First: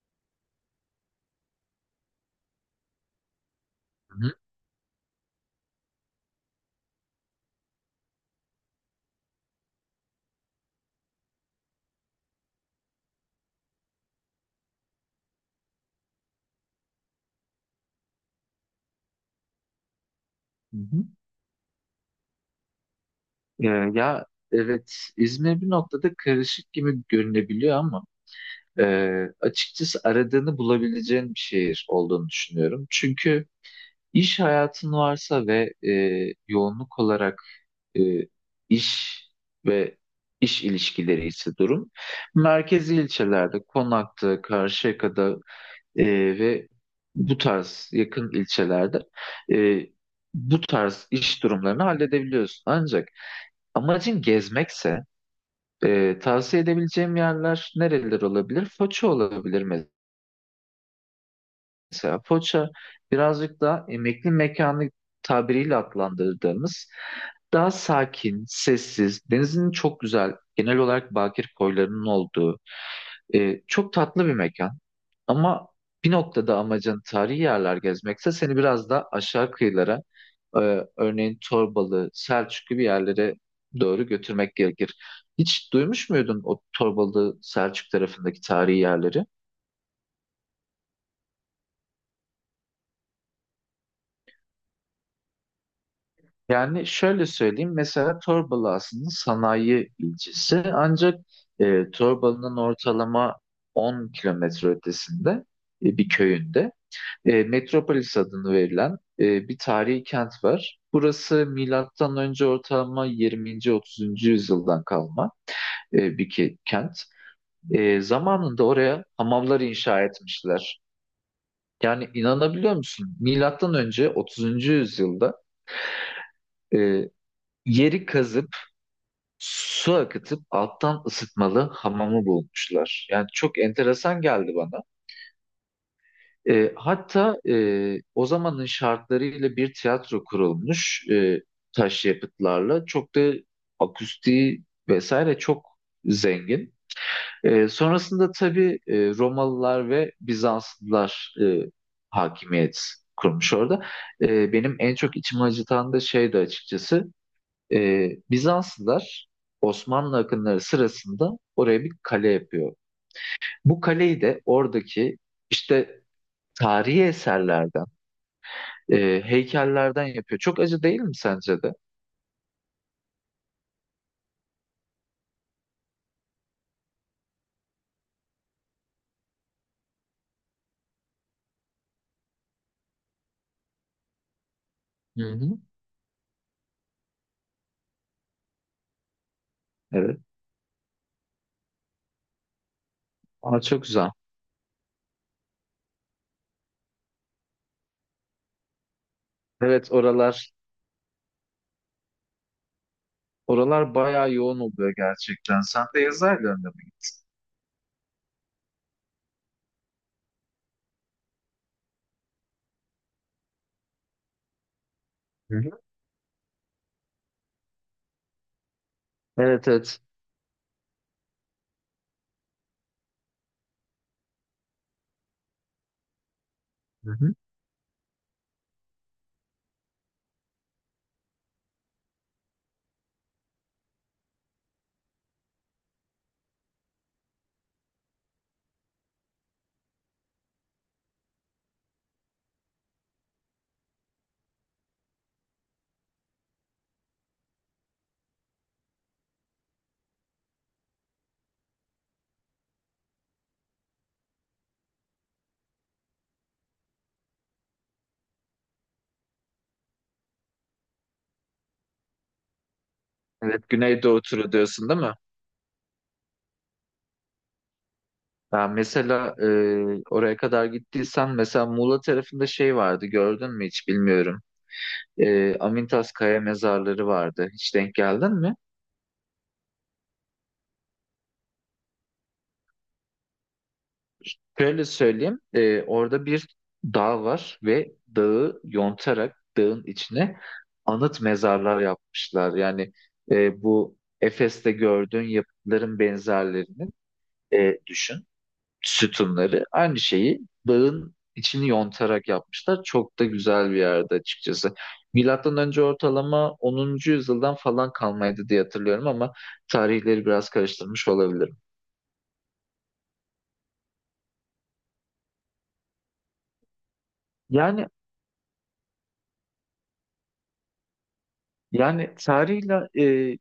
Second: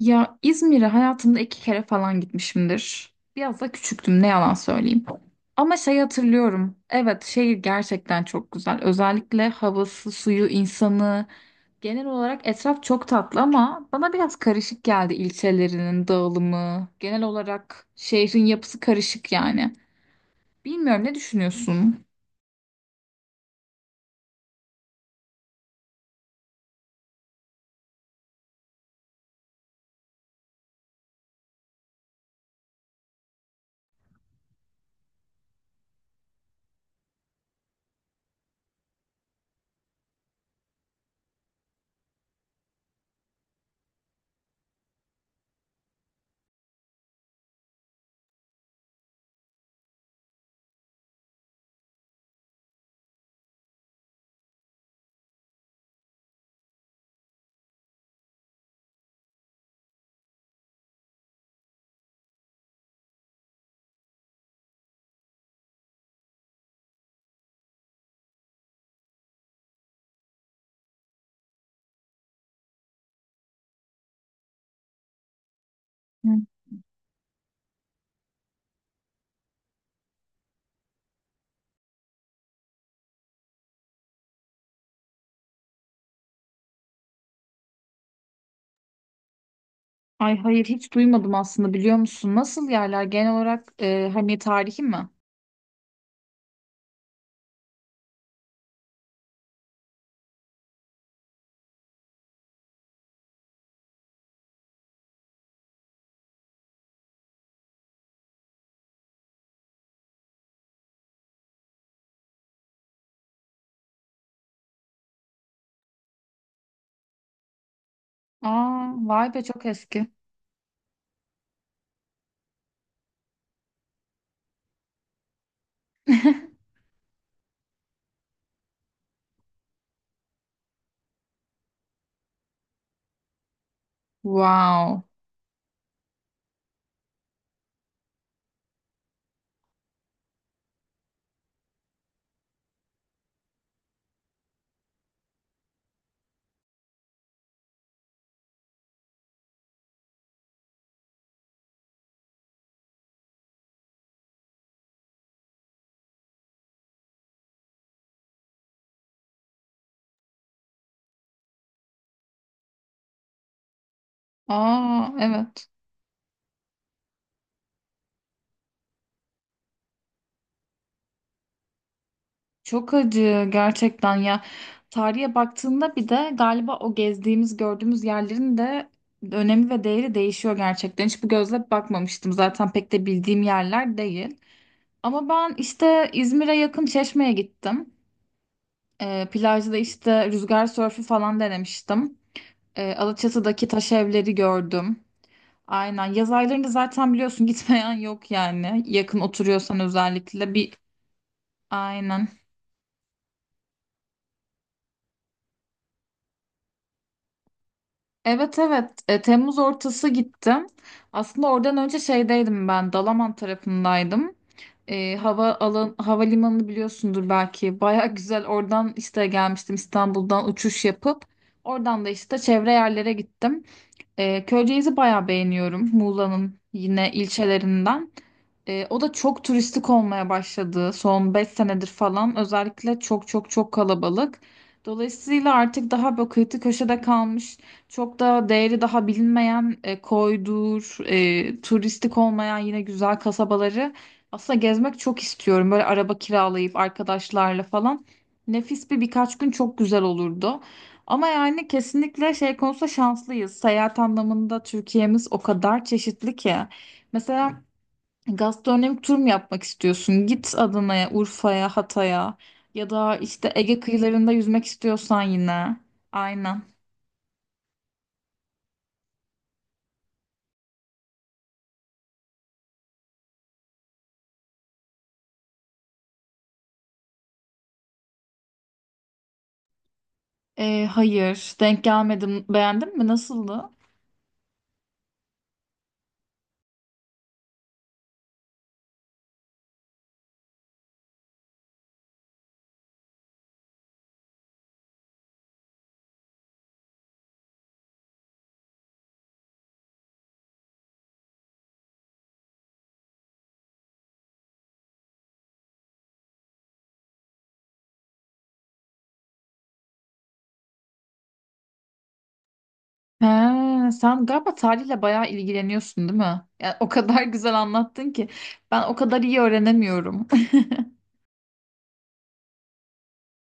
Ya İzmir'e hayatımda 2 kere falan gitmişimdir. Biraz da küçüktüm, ne Hı yalan söyleyeyim. Ama şey hatırlıyorum. Evet, şehir gerçekten çok güzel. Özellikle havası, suyu, insanı. Genel olarak etraf çok tatlı, ama bana biraz karışık geldi ilçelerinin dağılımı. Genel olarak şehrin yapısı karışık yani. hı. Bilmiyorum, hı. ne düşünüyorsun? Ee, ya evet İzmir bir noktada karışık gibi görünebiliyor ama e, açıkçası aradığını bulabileceğin bir şehir olduğunu düşünüyorum. Çünkü iş hayatın varsa ve yoğunluk olarak e, iş ve iş ilişkileri ise durum merkezi ilçelerde Konak'ta, Karşıyaka'da, e, ve bu tarz yakın ilçelerde e, bu tarz iş durumlarını halledebiliyorsun. Ancak amacın gezmekse, tavsiye edebileceğim yerler nereler olabilir? Foça olabilir. Mesela Foça birazcık daha emekli mekanı tabiriyle adlandırdığımız, daha sakin, sessiz, denizin çok güzel, genel olarak bakir koylarının olduğu çok tatlı bir mekan. Ama bir Hı. noktada amacın tarihi yerler gezmekse seni biraz da aşağı kıyılara, e, örneğin Torbalı, Selçuk gibi yerlere doğru götürmek gerekir. Hiç duymuş muydun o Torbalı, Selçuk tarafındaki tarihi yerleri? Ay, hayır, hiç duymadım aslında, biliyor musun? Nasıl yerler genel olarak, hani tarihi mi? Yani şöyle söyleyeyim, mesela Torbalı aslında sanayi ilçesi, ancak Torbalı'nın ortalama 10 kilometre ötesinde, bir köyünde, Metropolis adını verilen bir tarihi kent var. Burası milattan önce ortalama 20. 30. yüzyıldan kalma bir kent. Zamanında Aa, oraya vay be, hamamlar çok eski. inşa etmişler. Yani inanabiliyor musun? Milattan önce 30. yüzyılda e, yeri kazıp su akıtıp alttan ısıtmalı hamamı bulmuşlar. Yani çok enteresan geldi bana. Wow. Hatta o zamanın şartlarıyla bir tiyatro kurulmuş, taş yapıtlarla. Çok da akustiği vesaire çok zengin. Sonrasında tabii Romalılar ve Bizanslılar hakimiyet kurmuş orada. Benim en çok içimi acıtan da şeydi açıkçası. Bizanslılar Osmanlı akınları sırasında oraya bir kale yapıyor. Bu kaleyi de Aa, oradaki evet. işte tarihi eserlerden, heykellerden yapıyor. Çok acı değil mi sence de? Çok acı gerçekten ya. Tarihe baktığında, bir de galiba o gezdiğimiz, gördüğümüz yerlerin de önemi ve değeri değişiyor gerçekten. Hiç bu gözle bakmamıştım. Zaten pek de bildiğim yerler değil. Hı Ama ben hı. işte İzmir'e yakın Çeşme'ye gittim. Plajda Evet. işte rüzgar sörfü falan denemiştim. Aa, Alaçatı'daki çok taş güzel. evleri gördüm. Aynen. Yaz aylarında zaten biliyorsun, gitmeyen yok yani. Yakın oturuyorsan Evet, oralar, özellikle bir. Aynen. oralar bayağı yoğun oluyor gerçekten. Sen de yazarlarında mı gittin? Evet, evet. Temmuz ortası gittim. Aslında oradan önce şeydeydim, ben Dalaman tarafındaydım. E, hava Hı hı. alan havalimanını biliyorsundur belki. Baya güzel oradan işte Evet, gelmiştim, evet. İstanbul'dan uçuş yapıp oradan da işte çevre yerlere gittim. Köyceğiz'i bayağı beğeniyorum. Muğla'nın yine Hı hı. ilçelerinden. O da çok turistik olmaya başladı son 5 senedir falan. Özellikle çok çok çok kalabalık. Dolayısıyla artık daha böyle kıyı köşede kalmış, çok da değeri daha bilinmeyen, koydur, turistik olmayan yine güzel kasabaları aslında gezmek çok istiyorum. Böyle araba kiralayıp arkadaşlarla falan. Nefis bir birkaç gün çok güzel olurdu. Ama yani kesinlikle şey konusunda şanslıyız. Seyahat anlamında Türkiye'miz o kadar çeşitli ki. Mesela gastronomik tur mu yapmak istiyorsun? Git Adana'ya, Urfa'ya, Hatay'a, ya da işte Evet, Ege Güneydoğu kıyılarında turu yüzmek diyorsun değil mi? istiyorsan yine. Aynen. Ben mesela, oraya kadar gittiysen mesela Muğla tarafında şey vardı, gördün mü hiç bilmiyorum. Amintas Kaya mezarları vardı. Hiç denk geldin mi? Hayır, denk gelmedim. Beğendin mi? Nasıldı? Şöyle söyleyeyim. Orada bir dağ var ve dağı yontarak dağın içine anıt mezarlar yapmışlar. Yani, bu Efes'te gördüğün yapıtların benzerlerini düşün. Sütunları. Aynı şeyi dağın içini yontarak yapmışlar. Çok da güzel bir yerde açıkçası. Milattan önce ortalama onuncu yüzyıldan falan kalmaydı diye hatırlıyorum ama tarihleri biraz karıştırmış olabilirim. He, sen galiba tarihle bayağı ilgileniyorsun, değil mi? Yani o kadar güzel Yani anlattın ki, ben o kadar iyi öğrenemiyorum. yani tarihle, e,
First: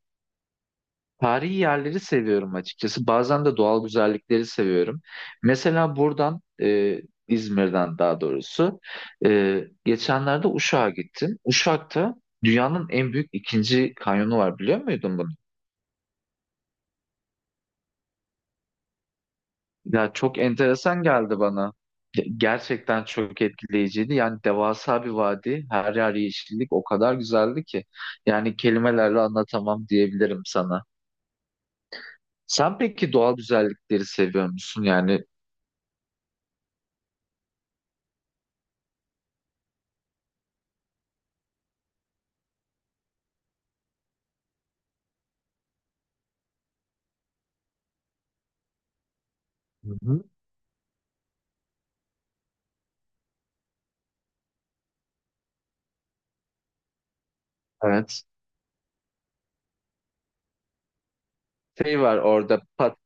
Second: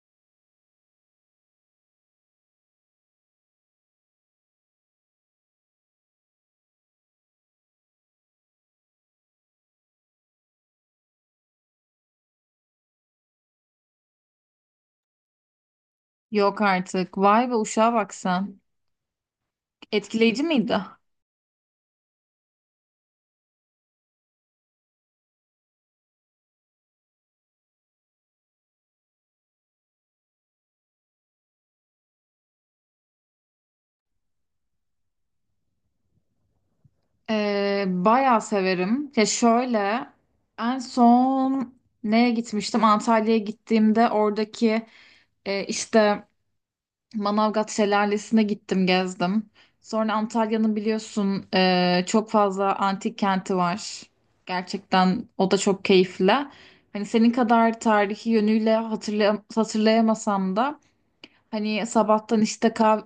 tarihi yerleri seviyorum açıkçası. Bazen de doğal güzellikleri seviyorum. Mesela buradan, İzmir'den daha doğrusu, geçenlerde Uşak'a gittim. Uşak'ta dünyanın en büyük ikinci kanyonu var, biliyor muydun bunu? Yok artık. Vay be, uşağa bak sen. Ya çok Etkileyici miydi? enteresan geldi bana. Gerçekten çok etkileyiciydi. Yani devasa bir vadi, her yer yeşillik, o kadar güzeldi ki. Yani kelimelerle anlatamam diyebilirim sana. Sen peki doğal güzellikleri seviyor musun? Yani. Bayağı severim. Ya şöyle, en son neye gitmiştim? Antalya'ya gittiğimde oradaki, işte Manavgat Şelalesi'ne gittim, gezdim. Hı Sonra hı. Antalya'nın biliyorsun, çok fazla antik kenti var. Gerçekten o da çok keyifli. Hani senin kadar Evet. tarihi yönüyle hatırlayamasam da, hani Şey var sabahtan orada. işte kahve...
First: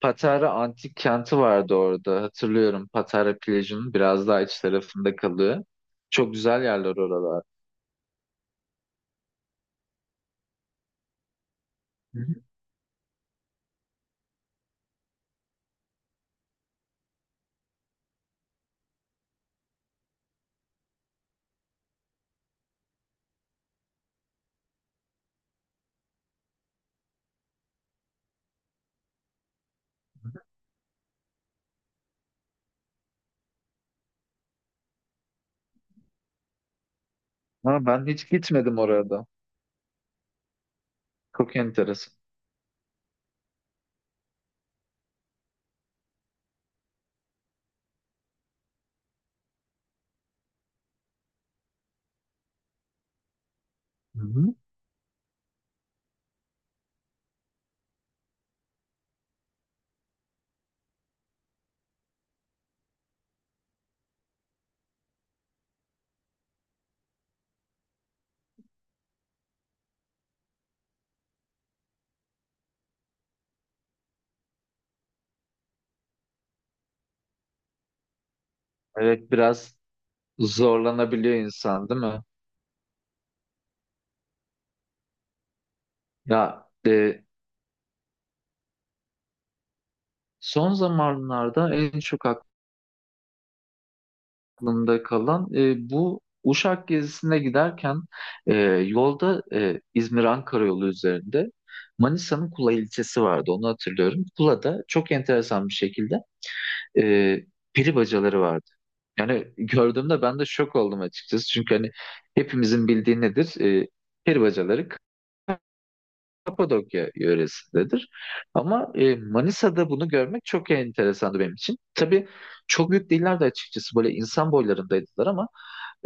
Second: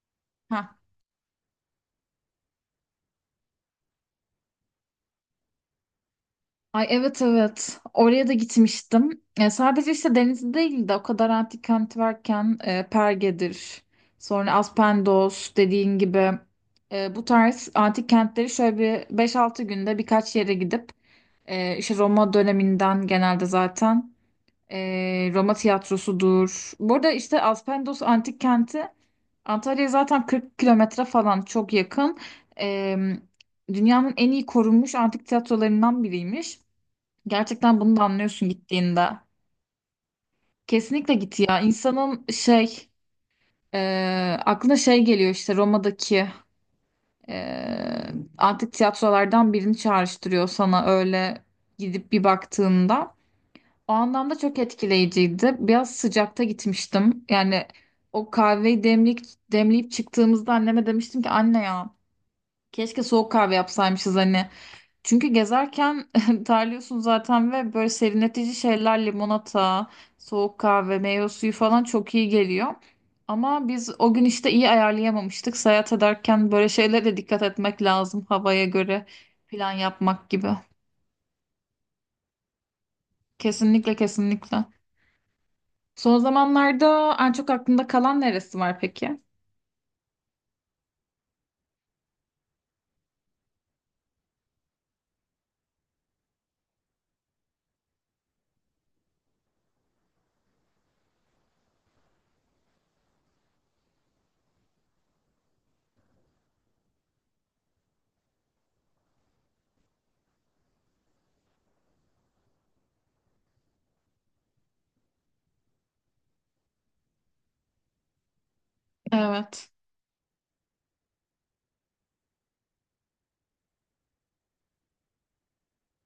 Patara Antik Kenti vardı orada. Hatırlıyorum, Patara plajının biraz daha iç tarafında kalıyor. Çok güzel Ay, yerler evet, oralar. evet. Oraya da gitmiştim. Sadece işte deniz değil de, o kadar antik kenti Hı hı. varken, Perge'dir. Sonra Aspendos dediğin gibi. Bu tarz antik kentleri şöyle bir 5-6 günde birkaç yere gidip, işte Roma döneminden genelde zaten, Roma tiyatrosudur. Burada işte Aspendos antik kenti Antalya'ya zaten 40 kilometre falan çok yakın. E, dünyanın en iyi korunmuş antik tiyatrolarından biriymiş. Gerçekten Ama bunu da ben hiç anlıyorsun gitmedim gittiğinde. orada. Kesinlikle git Çok ya. enteresan. İnsanın şey, e, aklına şey geliyor, işte Roma'daki, e, antik tiyatrolardan birini çağrıştırıyor sana, öyle gidip bir baktığında. O Hı anlamda hı. çok etkileyiciydi. Biraz sıcakta gitmiştim. Yani o kahveyi demlik, demleyip çıktığımızda anneme demiştim ki, anne ya, keşke soğuk kahve yapsaymışız hani. Çünkü gezerken terliyorsun zaten, ve böyle serinletici şeyler, limonata, soğuk kahve, meyve suyu falan çok iyi geliyor. Ama biz o gün işte iyi ayarlayamamıştık. Seyahat ederken böyle şeylere de dikkat etmek lazım, havaya göre Evet, plan biraz yapmak gibi. zorlanabiliyor insan değil mi? Kesinlikle, kesinlikle. Son Ya zamanlarda e, en çok aklında kalan neresi var peki? Son zamanlarda en çok aklımda kalan, bu Uşak gezisine giderken e, yolda, İzmir-Ankara yolu üzerinde Manisa'nın Kula ilçesi vardı, onu hatırlıyorum. Kula'da çok enteresan bir şekilde e, peri bacaları vardı. Yani gördüğümde ben de şok oldum açıkçası. Çünkü hani hepimizin bildiği nedir? Peri bacaları Kapadokya yöresindedir. Ama Evet. Manisa'da bunu görmek çok enteresandı benim için. Tabii çok büyük değillerdi açıkçası. Böyle insan boylarındaydılar ama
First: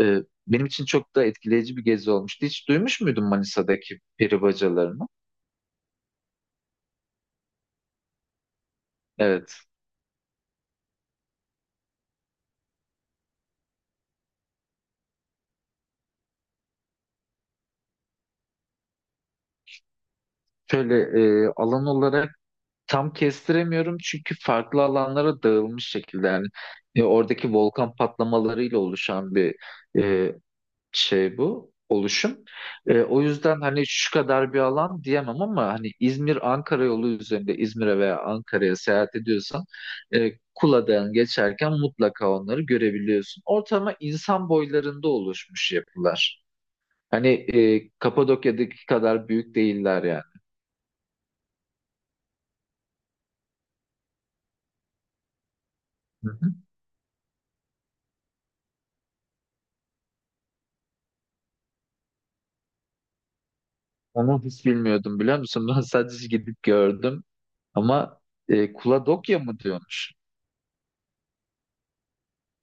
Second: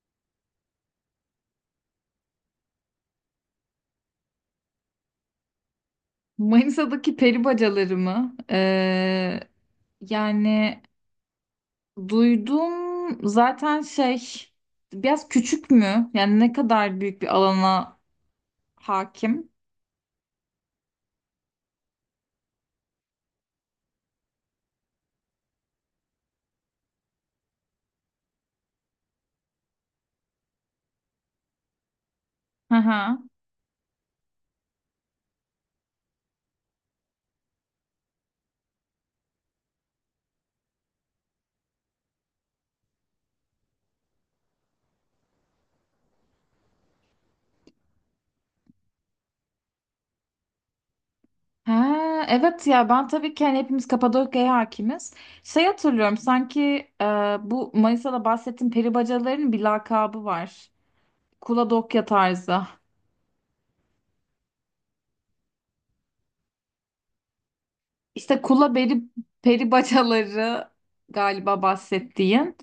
ee, benim için çok da etkileyici bir gezi olmuştu. Hiç duymuş muydun Manisa'daki peri bacalarını? Manisa'daki peri bacaları mı? Ee, Evet. yani duydum zaten, şey, biraz küçük mü? Yani ne kadar büyük bir alana hakim? Şöyle, alan olarak tam kestiremiyorum çünkü farklı alanlara dağılmış şekilde. Yani oradaki volkan patlamalarıyla oluşan bir e, şey bu oluşum. Hı hı. O yüzden hani şu kadar bir alan diyemem, ama hani İzmir-Ankara yolu üzerinde İzmir'e veya Ankara'ya seyahat ediyorsan Kula'dan geçerken mutlaka onları görebiliyorsun. Ortama insan boylarında oluşmuş yapılar. Hani Kapadokya'daki kadar büyük değiller yani. Ha, evet ya, ben tabii ki, hani hepimiz Kapadokya'ya hakimiz. Şey hatırlıyorum Hı hı. sanki, e, bu Manisa'da bahsettiğim peri bacalarının bir lakabı var. Kuladokya tarzı. Onu hiç bilmiyordum biliyor musun? Ben sadece gidip gördüm ama İşte kula peri, Kuladokya mı peri diyormuş? bacaları galiba bahsettiğin.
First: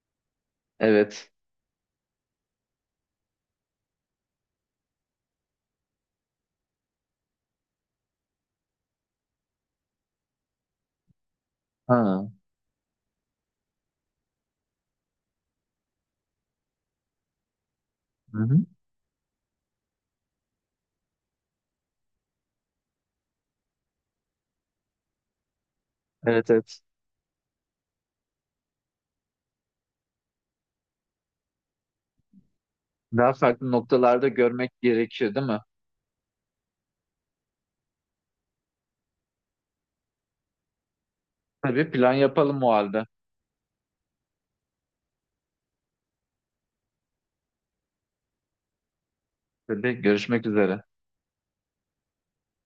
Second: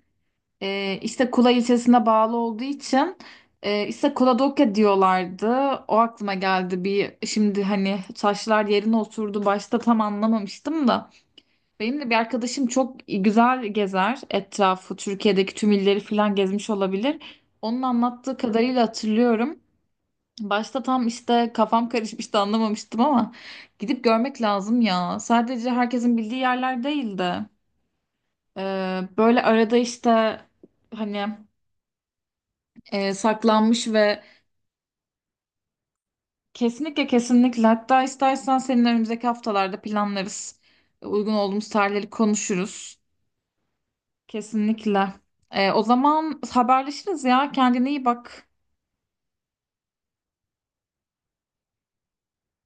E, işte Evet. Kula ilçesine bağlı olduğu için, işte Kapadokya diyorlardı. O aklıma geldi bir şimdi, hani taşlar yerine oturdu. Başta tam anlamamıştım da. Benim de bir Ha. arkadaşım çok güzel gezer etrafı. Türkiye'deki tüm illeri falan gezmiş olabilir. Onun anlattığı Hı hı. kadarıyla hatırlıyorum. Başta tam işte kafam karışmıştı, anlamamıştım, ama gidip görmek lazım ya. Sadece herkesin bildiği Evet, evet. yerler değil de, e, böyle arada işte, hani Daha farklı saklanmış ve noktalarda görmek gerekiyor, değil mi? kesinlikle, kesinlikle, hatta istersen senin önümüzdeki haftalarda planlarız. Uygun olduğumuz Tabii, tarihleri plan yapalım o konuşuruz. halde. Kesinlikle. O zaman haberleşiriz ya. Kendine iyi bak. Tabii, görüşmek üzere.